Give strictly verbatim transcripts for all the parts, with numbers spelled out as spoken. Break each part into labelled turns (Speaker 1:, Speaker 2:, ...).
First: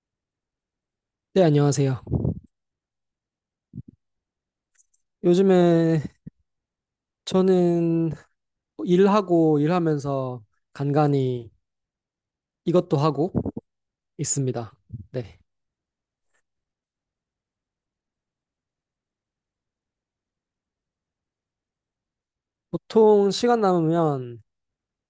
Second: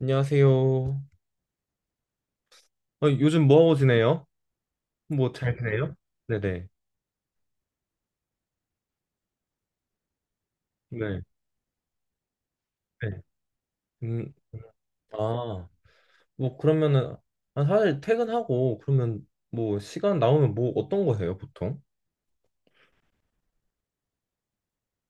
Speaker 1: 안녕하세요.
Speaker 2: 네, 안녕하세요.
Speaker 1: 어, 요즘 뭐하고 지내요? 뭐 잘 지내요?
Speaker 2: 요즘에
Speaker 1: 네네.
Speaker 2: 저는 일하고 일하면서
Speaker 1: 네.
Speaker 2: 간간히 이것도
Speaker 1: 네.
Speaker 2: 하고
Speaker 1: 음,
Speaker 2: 있습니다. 네.
Speaker 1: 아, 뭐 그러면은 아, 사실 퇴근하고 그러면 뭐 시간 나오면 뭐 어떤 거 해요, 보통?
Speaker 2: 보통 시간 남으면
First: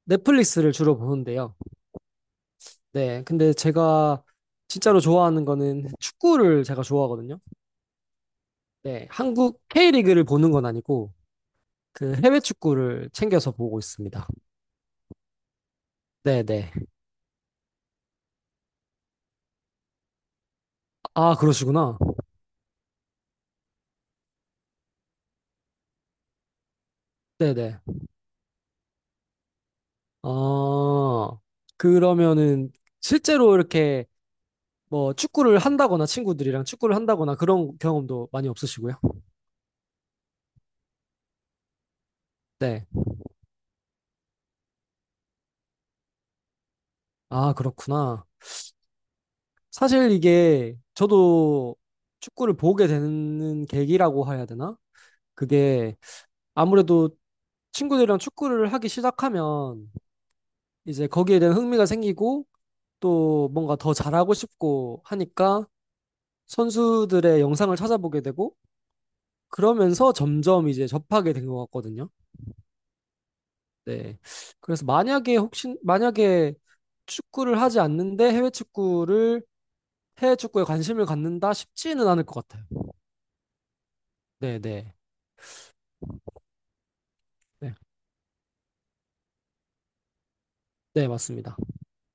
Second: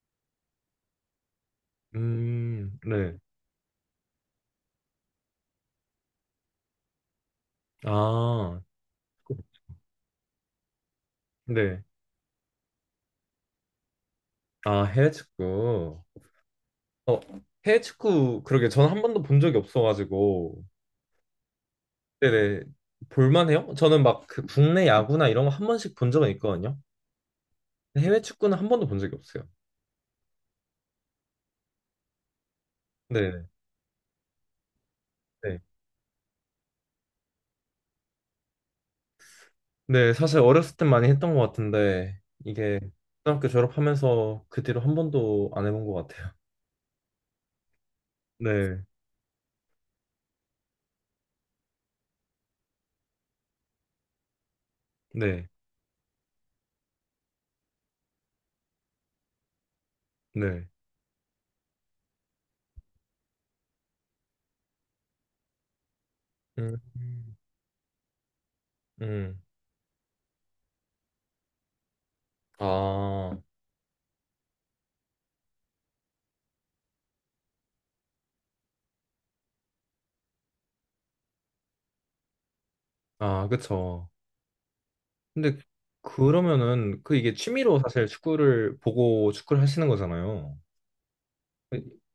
Speaker 2: 넷플릭스를 주로 보는데요.
Speaker 1: 음, 네.
Speaker 2: 네. 근데 제가 진짜로 좋아하는 거는 축구를 제가 좋아하거든요.
Speaker 1: 아,
Speaker 2: 네. 한국 케이 리그를 보는 건 아니고
Speaker 1: 네.
Speaker 2: 그 해외 축구를 챙겨서 보고 있습니다.
Speaker 1: 아, 해외 축구.
Speaker 2: 네, 네.
Speaker 1: 어, 해외 축구 그러게 저는 한 번도 본 적이 없어가지고.
Speaker 2: 아, 그러시구나.
Speaker 1: 네네. 볼만해요? 저는 막 그 국내 야구나 이런 거 한 번씩 본 적은 있거든요.
Speaker 2: 네, 네.
Speaker 1: 해외 축구는 한 번도 본 적이 없어요.
Speaker 2: 아, 그러면은
Speaker 1: 네.
Speaker 2: 실제로 이렇게 뭐 축구를 한다거나 친구들이랑 축구를 한다거나 그런 경험도 많이 없으시고요?
Speaker 1: 네, 사실 어렸을 땐 많이 했던 것 같은데 이게
Speaker 2: 네.
Speaker 1: 고등학교 졸업하면서 그 뒤로 한 번도 안 해본 것 같아요.
Speaker 2: 아, 그렇구나.
Speaker 1: 네,
Speaker 2: 사실 이게 저도 축구를 보게 되는 계기라고 해야 되나?
Speaker 1: 네,
Speaker 2: 그게 아무래도 친구들이랑 축구를 하기 시작하면
Speaker 1: 네.
Speaker 2: 이제 거기에 대한 흥미가 생기고 또 뭔가 더 잘하고 싶고 하니까
Speaker 1: 음,
Speaker 2: 선수들의 영상을 찾아보게 되고
Speaker 1: 음.
Speaker 2: 그러면서 점점 이제 접하게 된 것 같거든요.
Speaker 1: 아,
Speaker 2: 네. 그래서 만약에 혹시 만약에 축구를 하지 않는데 해외 축구를 해외 축구에 관심을 갖는다 싶지는 않을 것 같아요.
Speaker 1: 아, 그쵸.
Speaker 2: 네, 네.
Speaker 1: 근데 그러면은 그 이게
Speaker 2: 네.
Speaker 1: 취미로 사실 축구를 보고 축구를 하시는 거잖아요.
Speaker 2: 네, 맞습니다.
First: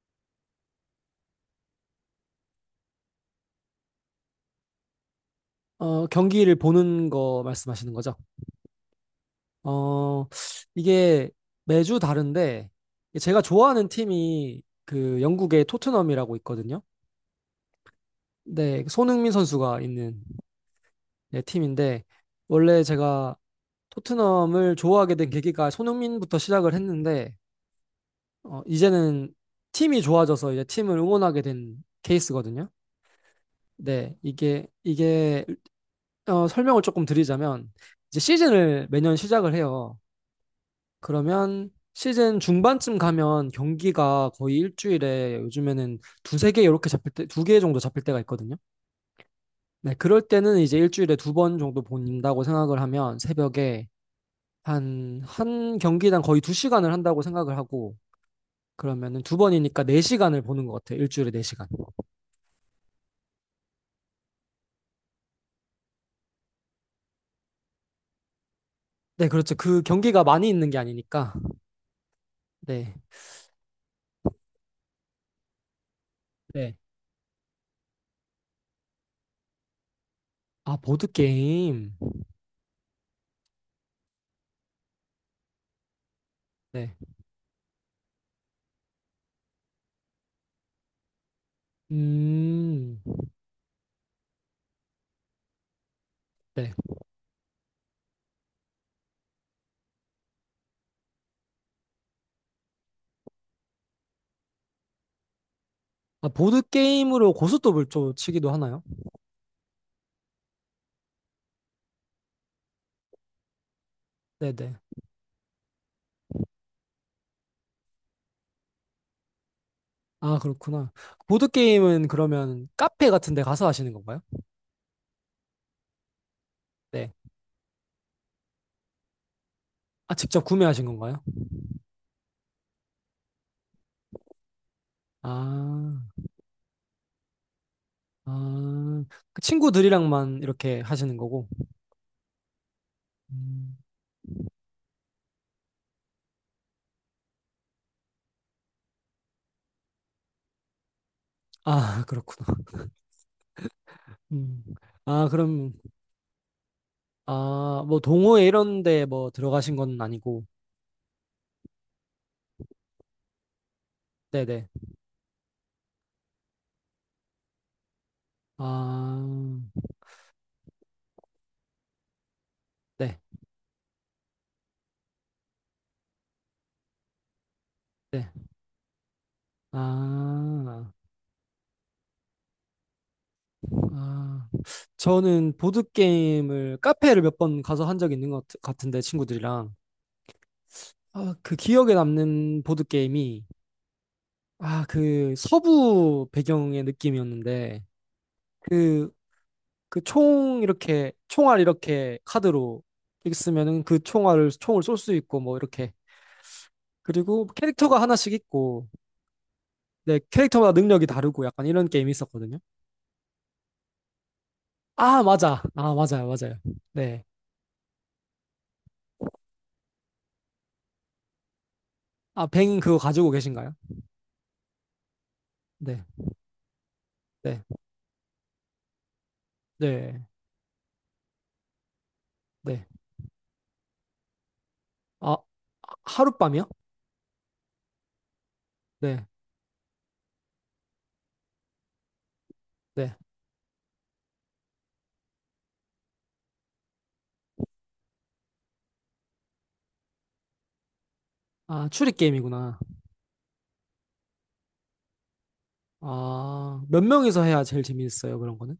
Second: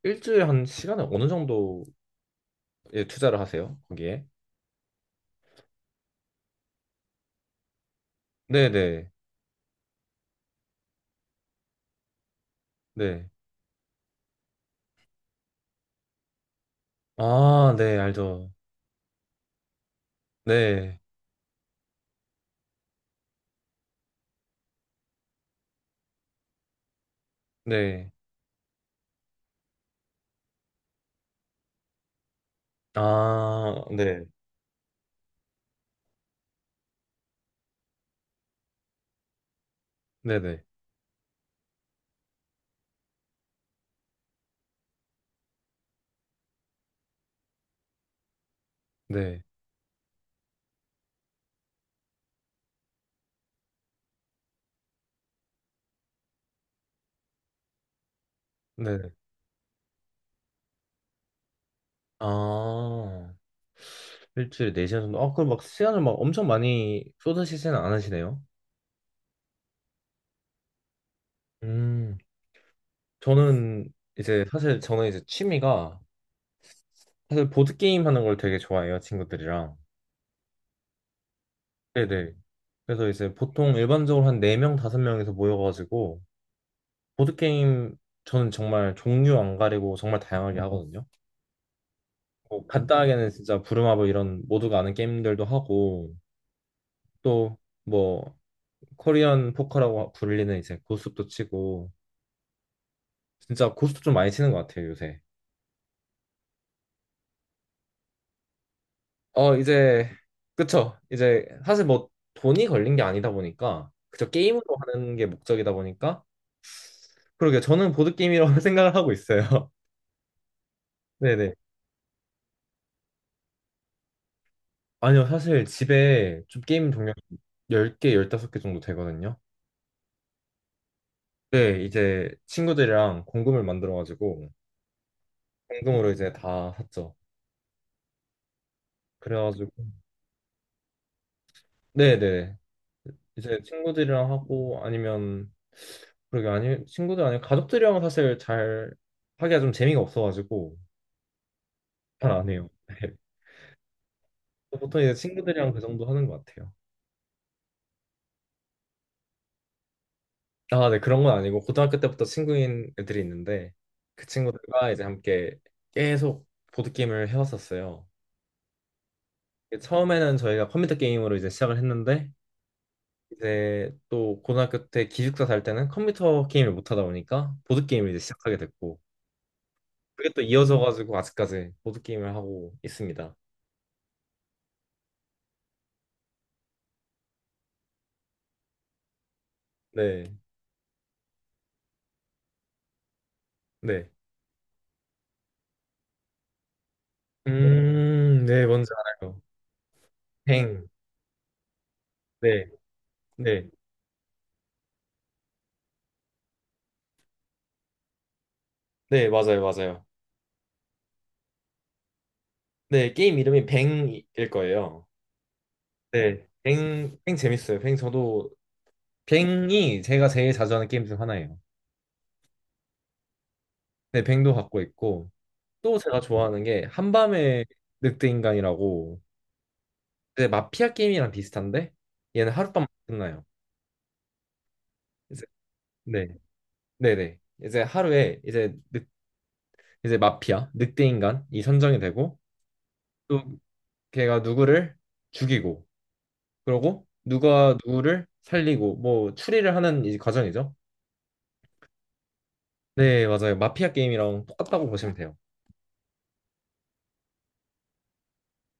Speaker 1: 일주일에 한 시간에 어느 정도에 투자를 하세요? 거기에?
Speaker 2: 어, 경기를 보는 거 말씀하시는 거죠?
Speaker 1: 네네,
Speaker 2: 어, 이게 매주 다른데
Speaker 1: 네.
Speaker 2: 제가 좋아하는 팀이 그 영국의 토트넘이라고 있거든요.
Speaker 1: 아, 네, 알죠.
Speaker 2: 네, 그 손흥민 선수가 있는
Speaker 1: 네,
Speaker 2: 네, 팀인데 원래 제가 토트넘을 좋아하게 된 계기가 손흥민부터 시작을 했는데
Speaker 1: 네.
Speaker 2: 어, 이제는 팀이 좋아져서 이제 팀을 응원하게 된 케이스거든요.
Speaker 1: 아,
Speaker 2: 네,
Speaker 1: 네,
Speaker 2: 이게, 이게, 어, 설명을 조금 드리자면, 이제 시즌을 매년 시작을 해요.
Speaker 1: 네네, 네.
Speaker 2: 그러면 시즌 중반쯤 가면 경기가 거의 일주일에 요즘에는 두세 개 이렇게 잡힐 때, 두 개 정도 잡힐 때가 있거든요.
Speaker 1: 네.
Speaker 2: 네, 그럴 때는 이제 일주일에 두 번 정도 본다고 생각을 하면 새벽에 한, 한 경기당 거의 두 시간을 한다고 생각을 하고,
Speaker 1: 네.
Speaker 2: 그러면은 두 번이니까 네 시간을 보는 것 같아요. 일주일에 네 시간.
Speaker 1: 아, 일주일에 네 시간 정도? 아, 그럼 막 시간을 막 엄청 많이 쏟으시지는 않으시네요?
Speaker 2: 네, 그렇죠. 그 경기가 많이 있는 게 아니니까.
Speaker 1: 음,
Speaker 2: 네.
Speaker 1: 저는 이제 사실 저는 이제 취미가
Speaker 2: 네.
Speaker 1: 사실 보드게임 하는 걸 되게 좋아해요, 친구들이랑.
Speaker 2: 아, 보드게임.
Speaker 1: 네네. 그래서 이제 보통 일반적으로 한 네 명, 다섯 명에서 모여가지고
Speaker 2: 네.
Speaker 1: 보드게임 저는 정말 종류 안 가리고 정말 다양하게 하거든요. 뭐
Speaker 2: 음.
Speaker 1: 간단하게는 진짜 부루마블 이런 모두가 아는 게임들도 하고
Speaker 2: 네.
Speaker 1: 또뭐 코리안 포커라고 불리는 이제 고스톱도 치고 진짜 고스톱 좀 많이 치는 것 같아요 요새.
Speaker 2: 아, 보드게임으로 고스톱을 좀 치기도 하나요?
Speaker 1: 어 이제 그쵸 이제 사실 뭐 돈이 걸린 게 아니다 보니까 그저 게임으로
Speaker 2: 네네.
Speaker 1: 하는 게 목적이다 보니까 그러게 저는 보드 게임이라고 생각을 하고 있어요.
Speaker 2: 아, 그렇구나.
Speaker 1: 네네.
Speaker 2: 보드게임은 그러면 카페 같은 데 가서 하시는 건가요?
Speaker 1: 아니요 사실 집에 좀 게임 종류
Speaker 2: 네.
Speaker 1: 열 개 열다섯 개 정도 되거든요.
Speaker 2: 아, 직접 구매하신 건가요?
Speaker 1: 네 이제 친구들이랑 공금을 만들어가지고
Speaker 2: 아,
Speaker 1: 공금으로 이제 다 샀죠.
Speaker 2: 아. 그
Speaker 1: 그래가지고
Speaker 2: 친구들이랑만 이렇게 하시는 거고.
Speaker 1: 네네 이제
Speaker 2: 음.
Speaker 1: 친구들이랑 하고 아니면 그러게 아니 친구들 아니면 가족들이랑 사실 잘 하기가 좀 재미가 없어가지고
Speaker 2: 아,
Speaker 1: 잘
Speaker 2: 그렇구나.
Speaker 1: 안 해요.
Speaker 2: 음.
Speaker 1: 보통 이제
Speaker 2: 아,
Speaker 1: 친구들이랑
Speaker 2: 그럼,
Speaker 1: 그 정도 하는 것 같아요.
Speaker 2: 아, 뭐 동호회 이런 데 뭐 들어가신 건 아니고.
Speaker 1: 아, 네 그런 건 아니고 고등학교 때부터 친구인 애들이 있는데 그
Speaker 2: 네네.
Speaker 1: 친구들과 이제 함께 계속 보드 게임을 해왔었어요.
Speaker 2: 아,
Speaker 1: 처음에는 저희가 컴퓨터 게임으로 이제 시작을 했는데
Speaker 2: 네,
Speaker 1: 이제 또 고등학교 때 기숙사 살 때는 컴퓨터 게임을 못 하다 보니까 보드 게임을 이제
Speaker 2: 네.
Speaker 1: 시작하게 됐고. 그게 또 이어져
Speaker 2: 아,
Speaker 1: 가지고 아직까지 보드 게임을 하고 있습니다.
Speaker 2: 아. 저는 보드게임을 카페를 몇 번 가서 한 적이 있는 것 같- 같은데, 친구들이랑.
Speaker 1: 네.
Speaker 2: 아, 그 기억에 남는 보드게임이,
Speaker 1: 네.
Speaker 2: 아, 그 서부 배경의 느낌이었는데,
Speaker 1: 음, 네, 뭔지
Speaker 2: 그,
Speaker 1: 알아요.
Speaker 2: 그 총
Speaker 1: 뱅.
Speaker 2: 이렇게, 총알 이렇게
Speaker 1: 네.
Speaker 2: 카드로 이렇게
Speaker 1: 네.
Speaker 2: 쓰면은 그 총알을, 총을 쏠 수 있고, 뭐, 이렇게. 그리고 캐릭터가 하나씩 있고,
Speaker 1: 네, 맞아요. 맞아요.
Speaker 2: 네, 캐릭터마다 능력이 다르고, 약간 이런 게임이 있었거든요.
Speaker 1: 네, 게임 이름이 뱅일 거예요.
Speaker 2: 아, 맞아. 아, 맞아요.
Speaker 1: 네.
Speaker 2: 맞아요.
Speaker 1: 뱅,
Speaker 2: 네.
Speaker 1: 뱅 재밌어요. 뱅 저도 뱅이 제가 제일 자주 하는 게임 중 하나예요.
Speaker 2: 아, 뱅 그거 가지고 계신가요?
Speaker 1: 네, 뱅도 갖고 있고 또
Speaker 2: 네.
Speaker 1: 제가 좋아하는 게
Speaker 2: 네.
Speaker 1: 한밤의 늑대인간이라고
Speaker 2: 네.
Speaker 1: 이제 마피아 게임이랑 비슷한데 얘는 하룻밤
Speaker 2: 네.
Speaker 1: 끝나요.
Speaker 2: 아,
Speaker 1: 이제 네.
Speaker 2: 하룻밤이요?
Speaker 1: 네네. 이제 하루에 이제
Speaker 2: 네.
Speaker 1: 이제 마피아, 늑대 인간이 선정이 되고
Speaker 2: 네.
Speaker 1: 또 걔가 누구를 죽이고 그러고 누가 누구를 살리고 뭐 추리를 하는 이 과정이죠.
Speaker 2: 아, 추리 게임이구나.
Speaker 1: 네, 맞아요. 마피아 게임이랑 똑같다고 보시면 돼요.
Speaker 2: 아, 몇 명이서 해야 제일 재밌어요. 그런 거는.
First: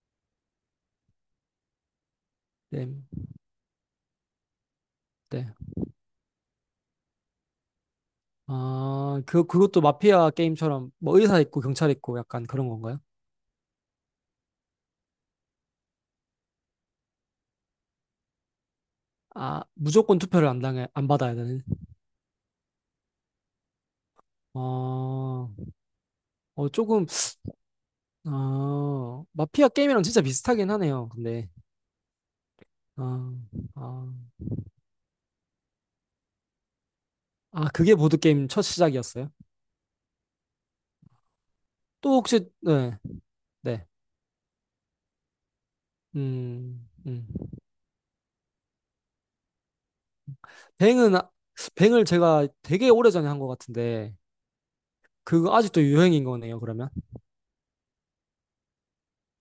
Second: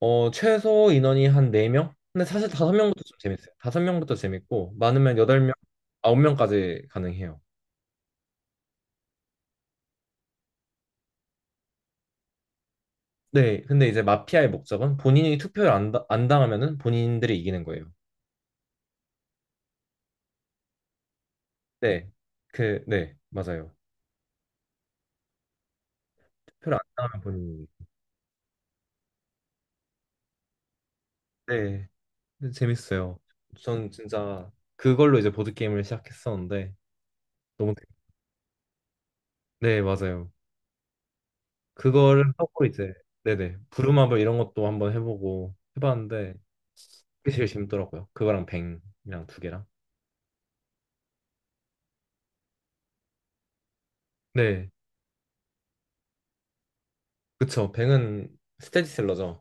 Speaker 1: 어, 최소 인원이 한 네 명? 근데 사실
Speaker 2: 네.
Speaker 1: 다섯 명부터 좀 재밌어요. 다섯 명부터 재밌고 많으면
Speaker 2: 네.
Speaker 1: 여덟 명, 아홉 명까지 가능해요.
Speaker 2: 아, 그 그것도 마피아 게임처럼 뭐 의사 있고 경찰 있고 약간 그런 건가요?
Speaker 1: 네, 근데 이제 마피아의 목적은 본인이 투표를 안, 다- 안 당하면은 본인들이 이기는 거예요.
Speaker 2: 아, 무조건 투표를 안 당해 안 받아야 되는.
Speaker 1: 네, 그, 네, 맞아요.
Speaker 2: 어, 어
Speaker 1: 투표를 안
Speaker 2: 조금
Speaker 1: 당하면 본인이.
Speaker 2: 어, 마피아 게임이랑 진짜 비슷하긴 하네요. 근데
Speaker 1: 네. 근데 재밌어요.
Speaker 2: 아,
Speaker 1: 전
Speaker 2: 아.
Speaker 1: 진짜 그걸로 이제 보드게임을 시작했었는데
Speaker 2: 아,
Speaker 1: 너무 재-
Speaker 2: 그게 보드게임 첫 시작이었어요?
Speaker 1: 네, 맞아요.
Speaker 2: 또
Speaker 1: 그거를
Speaker 2: 혹시,
Speaker 1: 하고 이제
Speaker 2: 네,
Speaker 1: 네네
Speaker 2: 네.
Speaker 1: 부루마블 이런 것도 한번 해보고 해봤는데
Speaker 2: 음, 음.
Speaker 1: 그게 제일 재밌더라고요. 그거랑 뱅이랑 두 개랑
Speaker 2: 뱅은, 아- 뱅을 제가 되게 오래전에 한 것 같은데,
Speaker 1: 네
Speaker 2: 그거 아직도 유행인 거네요, 그러면?
Speaker 1: 그쵸 뱅은 스테디셀러죠.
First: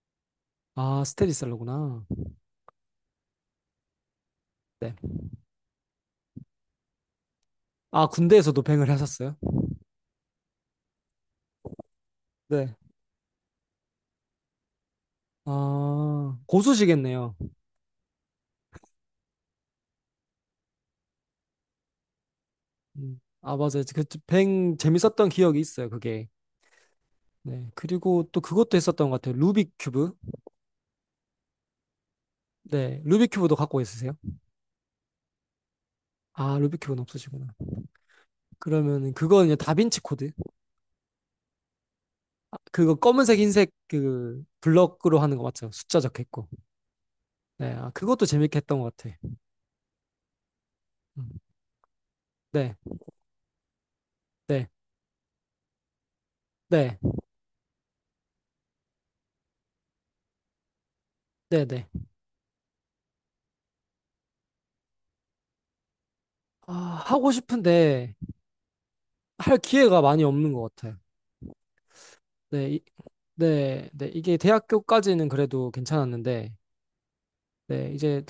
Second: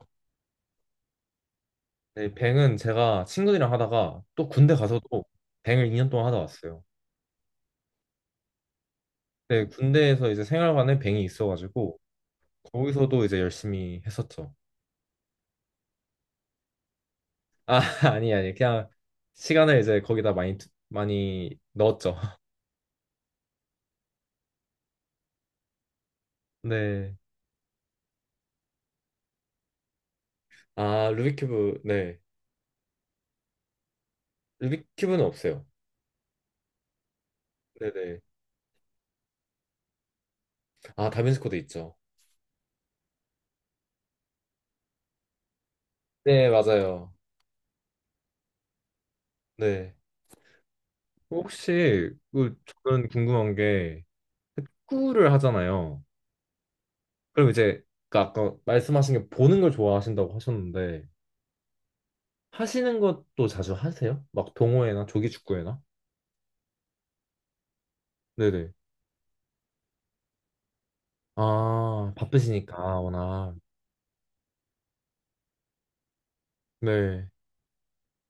Speaker 2: 아, 스테디셀러구나.
Speaker 1: 네 뱅은 제가 친구들이랑 하다가 또 군대
Speaker 2: 네.
Speaker 1: 가서도 뱅을 이 년 동안 하다 왔어요.
Speaker 2: 아, 군대에서도 뱅을 하셨어요?
Speaker 1: 네 군대에서 이제 생활관에 뱅이 있어가지고
Speaker 2: 네.
Speaker 1: 거기서도 이제 열심히 했었죠.
Speaker 2: 아, 고수시겠네요.
Speaker 1: 아, 아니, 아니. 그냥 시간을 이제 거기다 많이, 투- 많이 넣었죠.
Speaker 2: 음. 아, 맞아요. 그, 뱅 재밌었던 기억이 있어요, 그게.
Speaker 1: 네.
Speaker 2: 네. 그리고 또 그것도 했었던 것 같아요. 루빅 큐브.
Speaker 1: 아, 루비큐브. 네.
Speaker 2: 네. 루빅 큐브도 갖고 있으세요?
Speaker 1: 루비큐브는 없어요.
Speaker 2: 아, 루빅 큐브는 없으시구나.
Speaker 1: 네네.
Speaker 2: 그러면 그건 이제 다빈치 코드.
Speaker 1: 아, 다빈치 코드 있죠.
Speaker 2: 그거 검은색 흰색 그 블럭으로 하는 거 맞죠? 숫자 적혀있고.
Speaker 1: 네, 맞아요.
Speaker 2: 네, 아, 그것도 재밌게 했던 것 같아.
Speaker 1: 네.
Speaker 2: 음,
Speaker 1: 혹시, 그,
Speaker 2: 네,
Speaker 1: 저는 궁금한 게,
Speaker 2: 네,
Speaker 1: 축구를 하잖아요.
Speaker 2: 네,
Speaker 1: 그럼 이제, 그 아까 말씀하신 게 보는 걸 좋아하신다고 하셨는데,
Speaker 2: 네, 네.
Speaker 1: 하시는 것도 자주 하세요? 막 동호회나 조기 축구회나?
Speaker 2: 아, 하고 싶은데
Speaker 1: 네네.
Speaker 2: 할 기회가 많이 없는 것 같아요.
Speaker 1: 아,
Speaker 2: 네, 이,
Speaker 1: 바쁘시니까, 워낙.
Speaker 2: 네, 네. 이게 대학교까지는 그래도 괜찮았는데,
Speaker 1: 네.
Speaker 2: 네, 이제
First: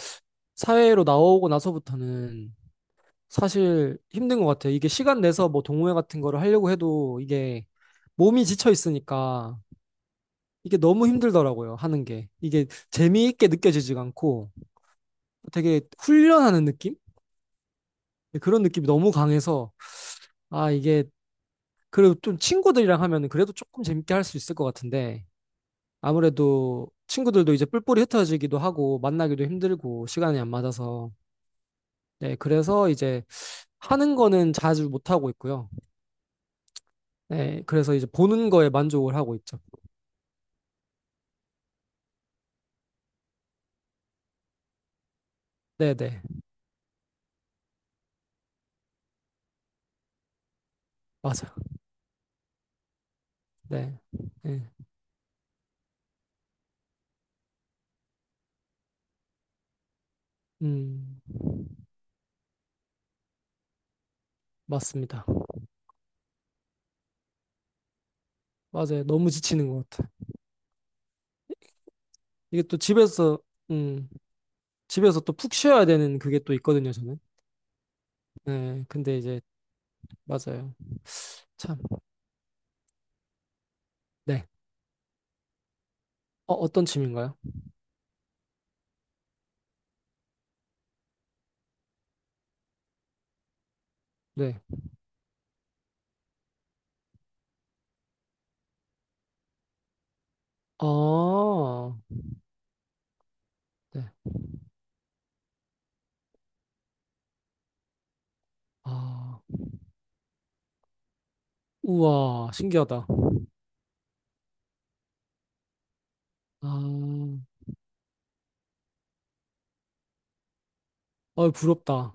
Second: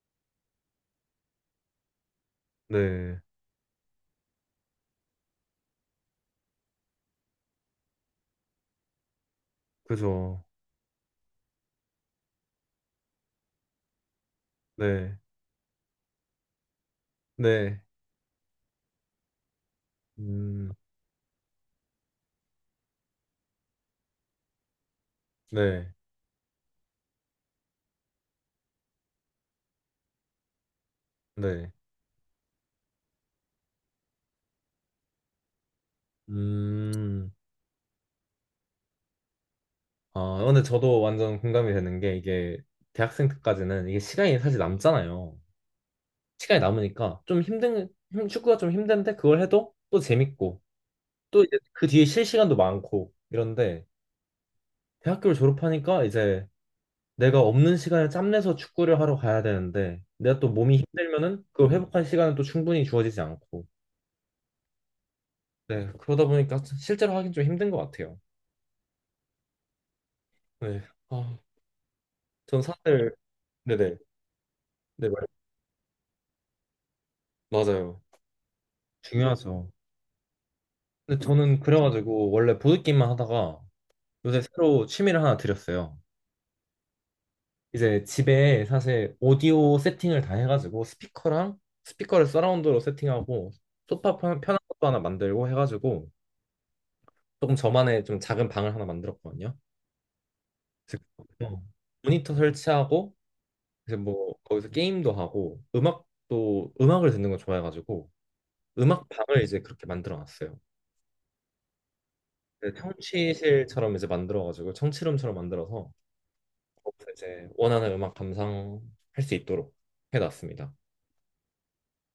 Speaker 2: 사회로 나오고 나서부터는
Speaker 1: 네.
Speaker 2: 사실 힘든 것 같아요. 이게 시간 내서 뭐 동호회 같은 거를 하려고 해도 이게 몸이 지쳐 있으니까
Speaker 1: 그죠.
Speaker 2: 이게 너무 힘들더라고요, 하는 게. 이게 재미있게 느껴지지가 않고
Speaker 1: 네,
Speaker 2: 되게 훈련하는 느낌?
Speaker 1: 네,
Speaker 2: 그런 느낌이 너무 강해서, 아,
Speaker 1: 음,
Speaker 2: 이게, 그리고 좀 친구들이랑 하면 그래도 조금 재밌게 할 수 있을 것 같은데,
Speaker 1: 네,
Speaker 2: 아무래도 친구들도 이제 뿔뿔이 흩어지기도 하고, 만나기도 힘들고, 시간이 안 맞아서.
Speaker 1: 네,
Speaker 2: 네, 그래서 이제 하는 거는 자주 못 하고 있고요.
Speaker 1: 음,
Speaker 2: 네, 그래서 이제 보는 거에 만족을 하고 있죠.
Speaker 1: 아, 근데 저도 완전 공감이 되는 게 이게 대학생 때까지는 이게 시간이 사실 남잖아요.
Speaker 2: 네네,
Speaker 1: 시간이 남으니까 좀 힘든, 힘- 축구가 좀 힘든데 그걸 해도 또 재밌고 또 이제
Speaker 2: 맞아요.
Speaker 1: 그 뒤에 쉴 시간도 많고 이런데
Speaker 2: 네, 네,
Speaker 1: 대학교를 졸업하니까 이제 내가 없는 시간을 짬내서 축구를 하러 가야 되는데 내가 또 몸이
Speaker 2: 음,
Speaker 1: 힘들면은 그걸 회복할 시간은 또 충분히 주어지지 않고
Speaker 2: 맞습니다.
Speaker 1: 네, 그러다 보니까 실제로 하긴 좀 힘든 것 같아요.
Speaker 2: 맞아요. 너무 지치는 것 같아요.
Speaker 1: 네. 아. 전
Speaker 2: 이게 또
Speaker 1: 사실
Speaker 2: 집에서
Speaker 1: 네네
Speaker 2: 음,
Speaker 1: 네
Speaker 2: 집에서
Speaker 1: 말-
Speaker 2: 또 푹 쉬어야 되는 그게 또 있거든요, 저는.
Speaker 1: 맞아요.
Speaker 2: 네, 근데 이제
Speaker 1: 중요하죠.
Speaker 2: 맞아요.
Speaker 1: 근데 저는
Speaker 2: 참,
Speaker 1: 그래가지고 원래 보드게임만 하다가 요새
Speaker 2: 네.
Speaker 1: 새로 취미를 하나 들였어요.
Speaker 2: 어, 어떤 취미인가요?
Speaker 1: 이제 집에 사실 오디오 세팅을 다 해가지고 스피커랑 스피커를 서라운드로 세팅하고 소파 편- 편한
Speaker 2: 네.
Speaker 1: 것도 하나 만들고 해가지고 조금 저만의 좀 작은 방을 하나 만들었거든요.
Speaker 2: 아,
Speaker 1: 그래서 어, 모니터 설치하고 이제
Speaker 2: 네.
Speaker 1: 뭐 거기서 게임도 하고 음악도 음악을 듣는 거 좋아해가지고 음악
Speaker 2: 아,
Speaker 1: 방을 이제 그렇게 만들어 놨어요.
Speaker 2: 우와,
Speaker 1: 그
Speaker 2: 신기하다.
Speaker 1: 청취실처럼 이제 만들어가지고 청취룸처럼 만들어서
Speaker 2: 아,
Speaker 1: 거기서 이제 원하는 음악 감상할 수 있도록 해놨습니다.
Speaker 2: 어, 부럽다.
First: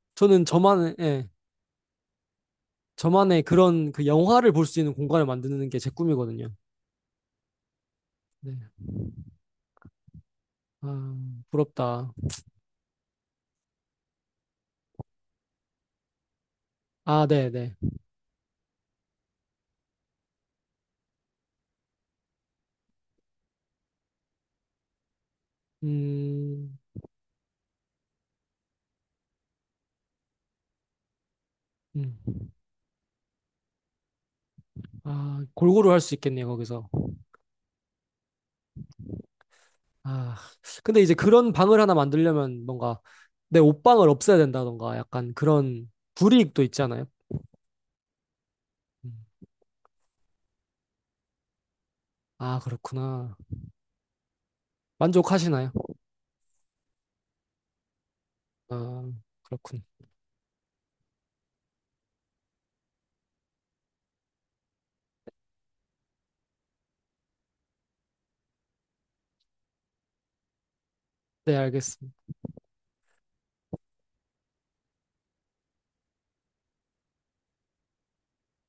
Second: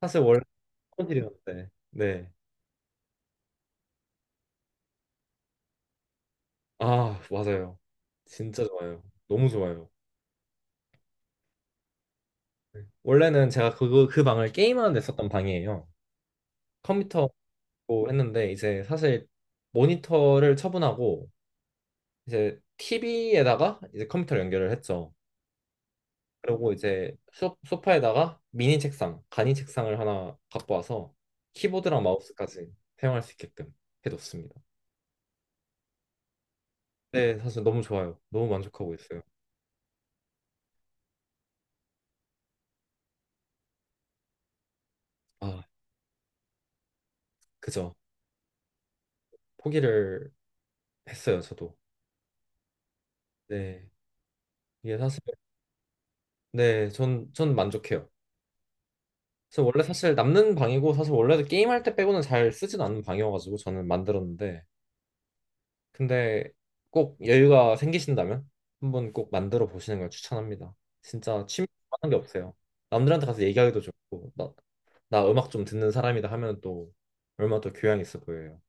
Speaker 1: 사실 원래
Speaker 2: 저는 저만의, 예,
Speaker 1: 사무실이었는데 네.
Speaker 2: 저만의 그런 그 영화를 볼 수 있는 공간을 만드는 게 제 꿈이거든요.
Speaker 1: 아 맞아요.
Speaker 2: 네.
Speaker 1: 진짜 좋아요. 너무 좋아요.
Speaker 2: 아, 부럽다.
Speaker 1: 네. 원래는 제가 그, 그 방을 게임하는 데 썼던 방이에요.
Speaker 2: 아,
Speaker 1: 컴퓨터로
Speaker 2: 네, 네.
Speaker 1: 했는데 이제 사실 모니터를 처분하고 이제 티비에다가 이제 컴퓨터를 연결을 했죠. 그리고
Speaker 2: 음,
Speaker 1: 이제 소, 소파에다가 미니 책상, 간이 책상을 하나 갖고 와서 키보드랑
Speaker 2: 음.
Speaker 1: 마우스까지 사용할 수 있게끔 해뒀습니다.
Speaker 2: 아, 골고루 할 수 있겠네요, 거기서.
Speaker 1: 네, 사실 너무 좋아요. 너무 만족하고 있어요.
Speaker 2: 아, 근데 이제 그런 방을 하나 만들려면 뭔가 내 옷방을 없애야 된다던가 약간
Speaker 1: 아,
Speaker 2: 그런 불이익도 있잖아요.
Speaker 1: 그죠.
Speaker 2: 음.
Speaker 1: 포기를 했어요, 저도.
Speaker 2: 아, 그렇구나.
Speaker 1: 네, 이게 사실,
Speaker 2: 만족하시나요?
Speaker 1: 네, 전, 전 만족해요.
Speaker 2: 아,
Speaker 1: 저 원래
Speaker 2: 그렇군.
Speaker 1: 사실 남는 방이고, 사실 원래도 게임할 때 빼고는 잘 쓰진 않는 방이어가지고 저는 만들었는데, 근데 꼭 여유가 생기신다면 한번 꼭 만들어 보시는 걸 추천합니다. 진짜
Speaker 2: 네,
Speaker 1: 취미하는 게
Speaker 2: 알겠습니다.
Speaker 1: 없어요. 남들한테 가서 얘기하기도 좋고 나, 나 음악 좀 듣는 사람이다 하면 또 얼마나 또 교양 있어 보여요.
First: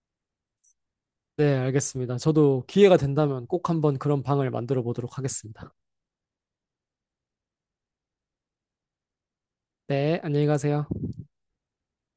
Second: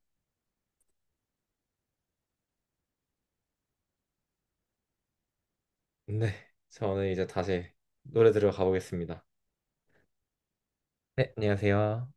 Speaker 2: 네, 알겠습니다. 저도 기회가 된다면 꼭 한번 그런 방을 만들어 보도록 하겠습니다.
Speaker 1: 네, 저는 이제 다시 노래 들으러 가보겠습니다.
Speaker 2: 네, 안녕히 가세요.
Speaker 1: 네, 안녕하세요.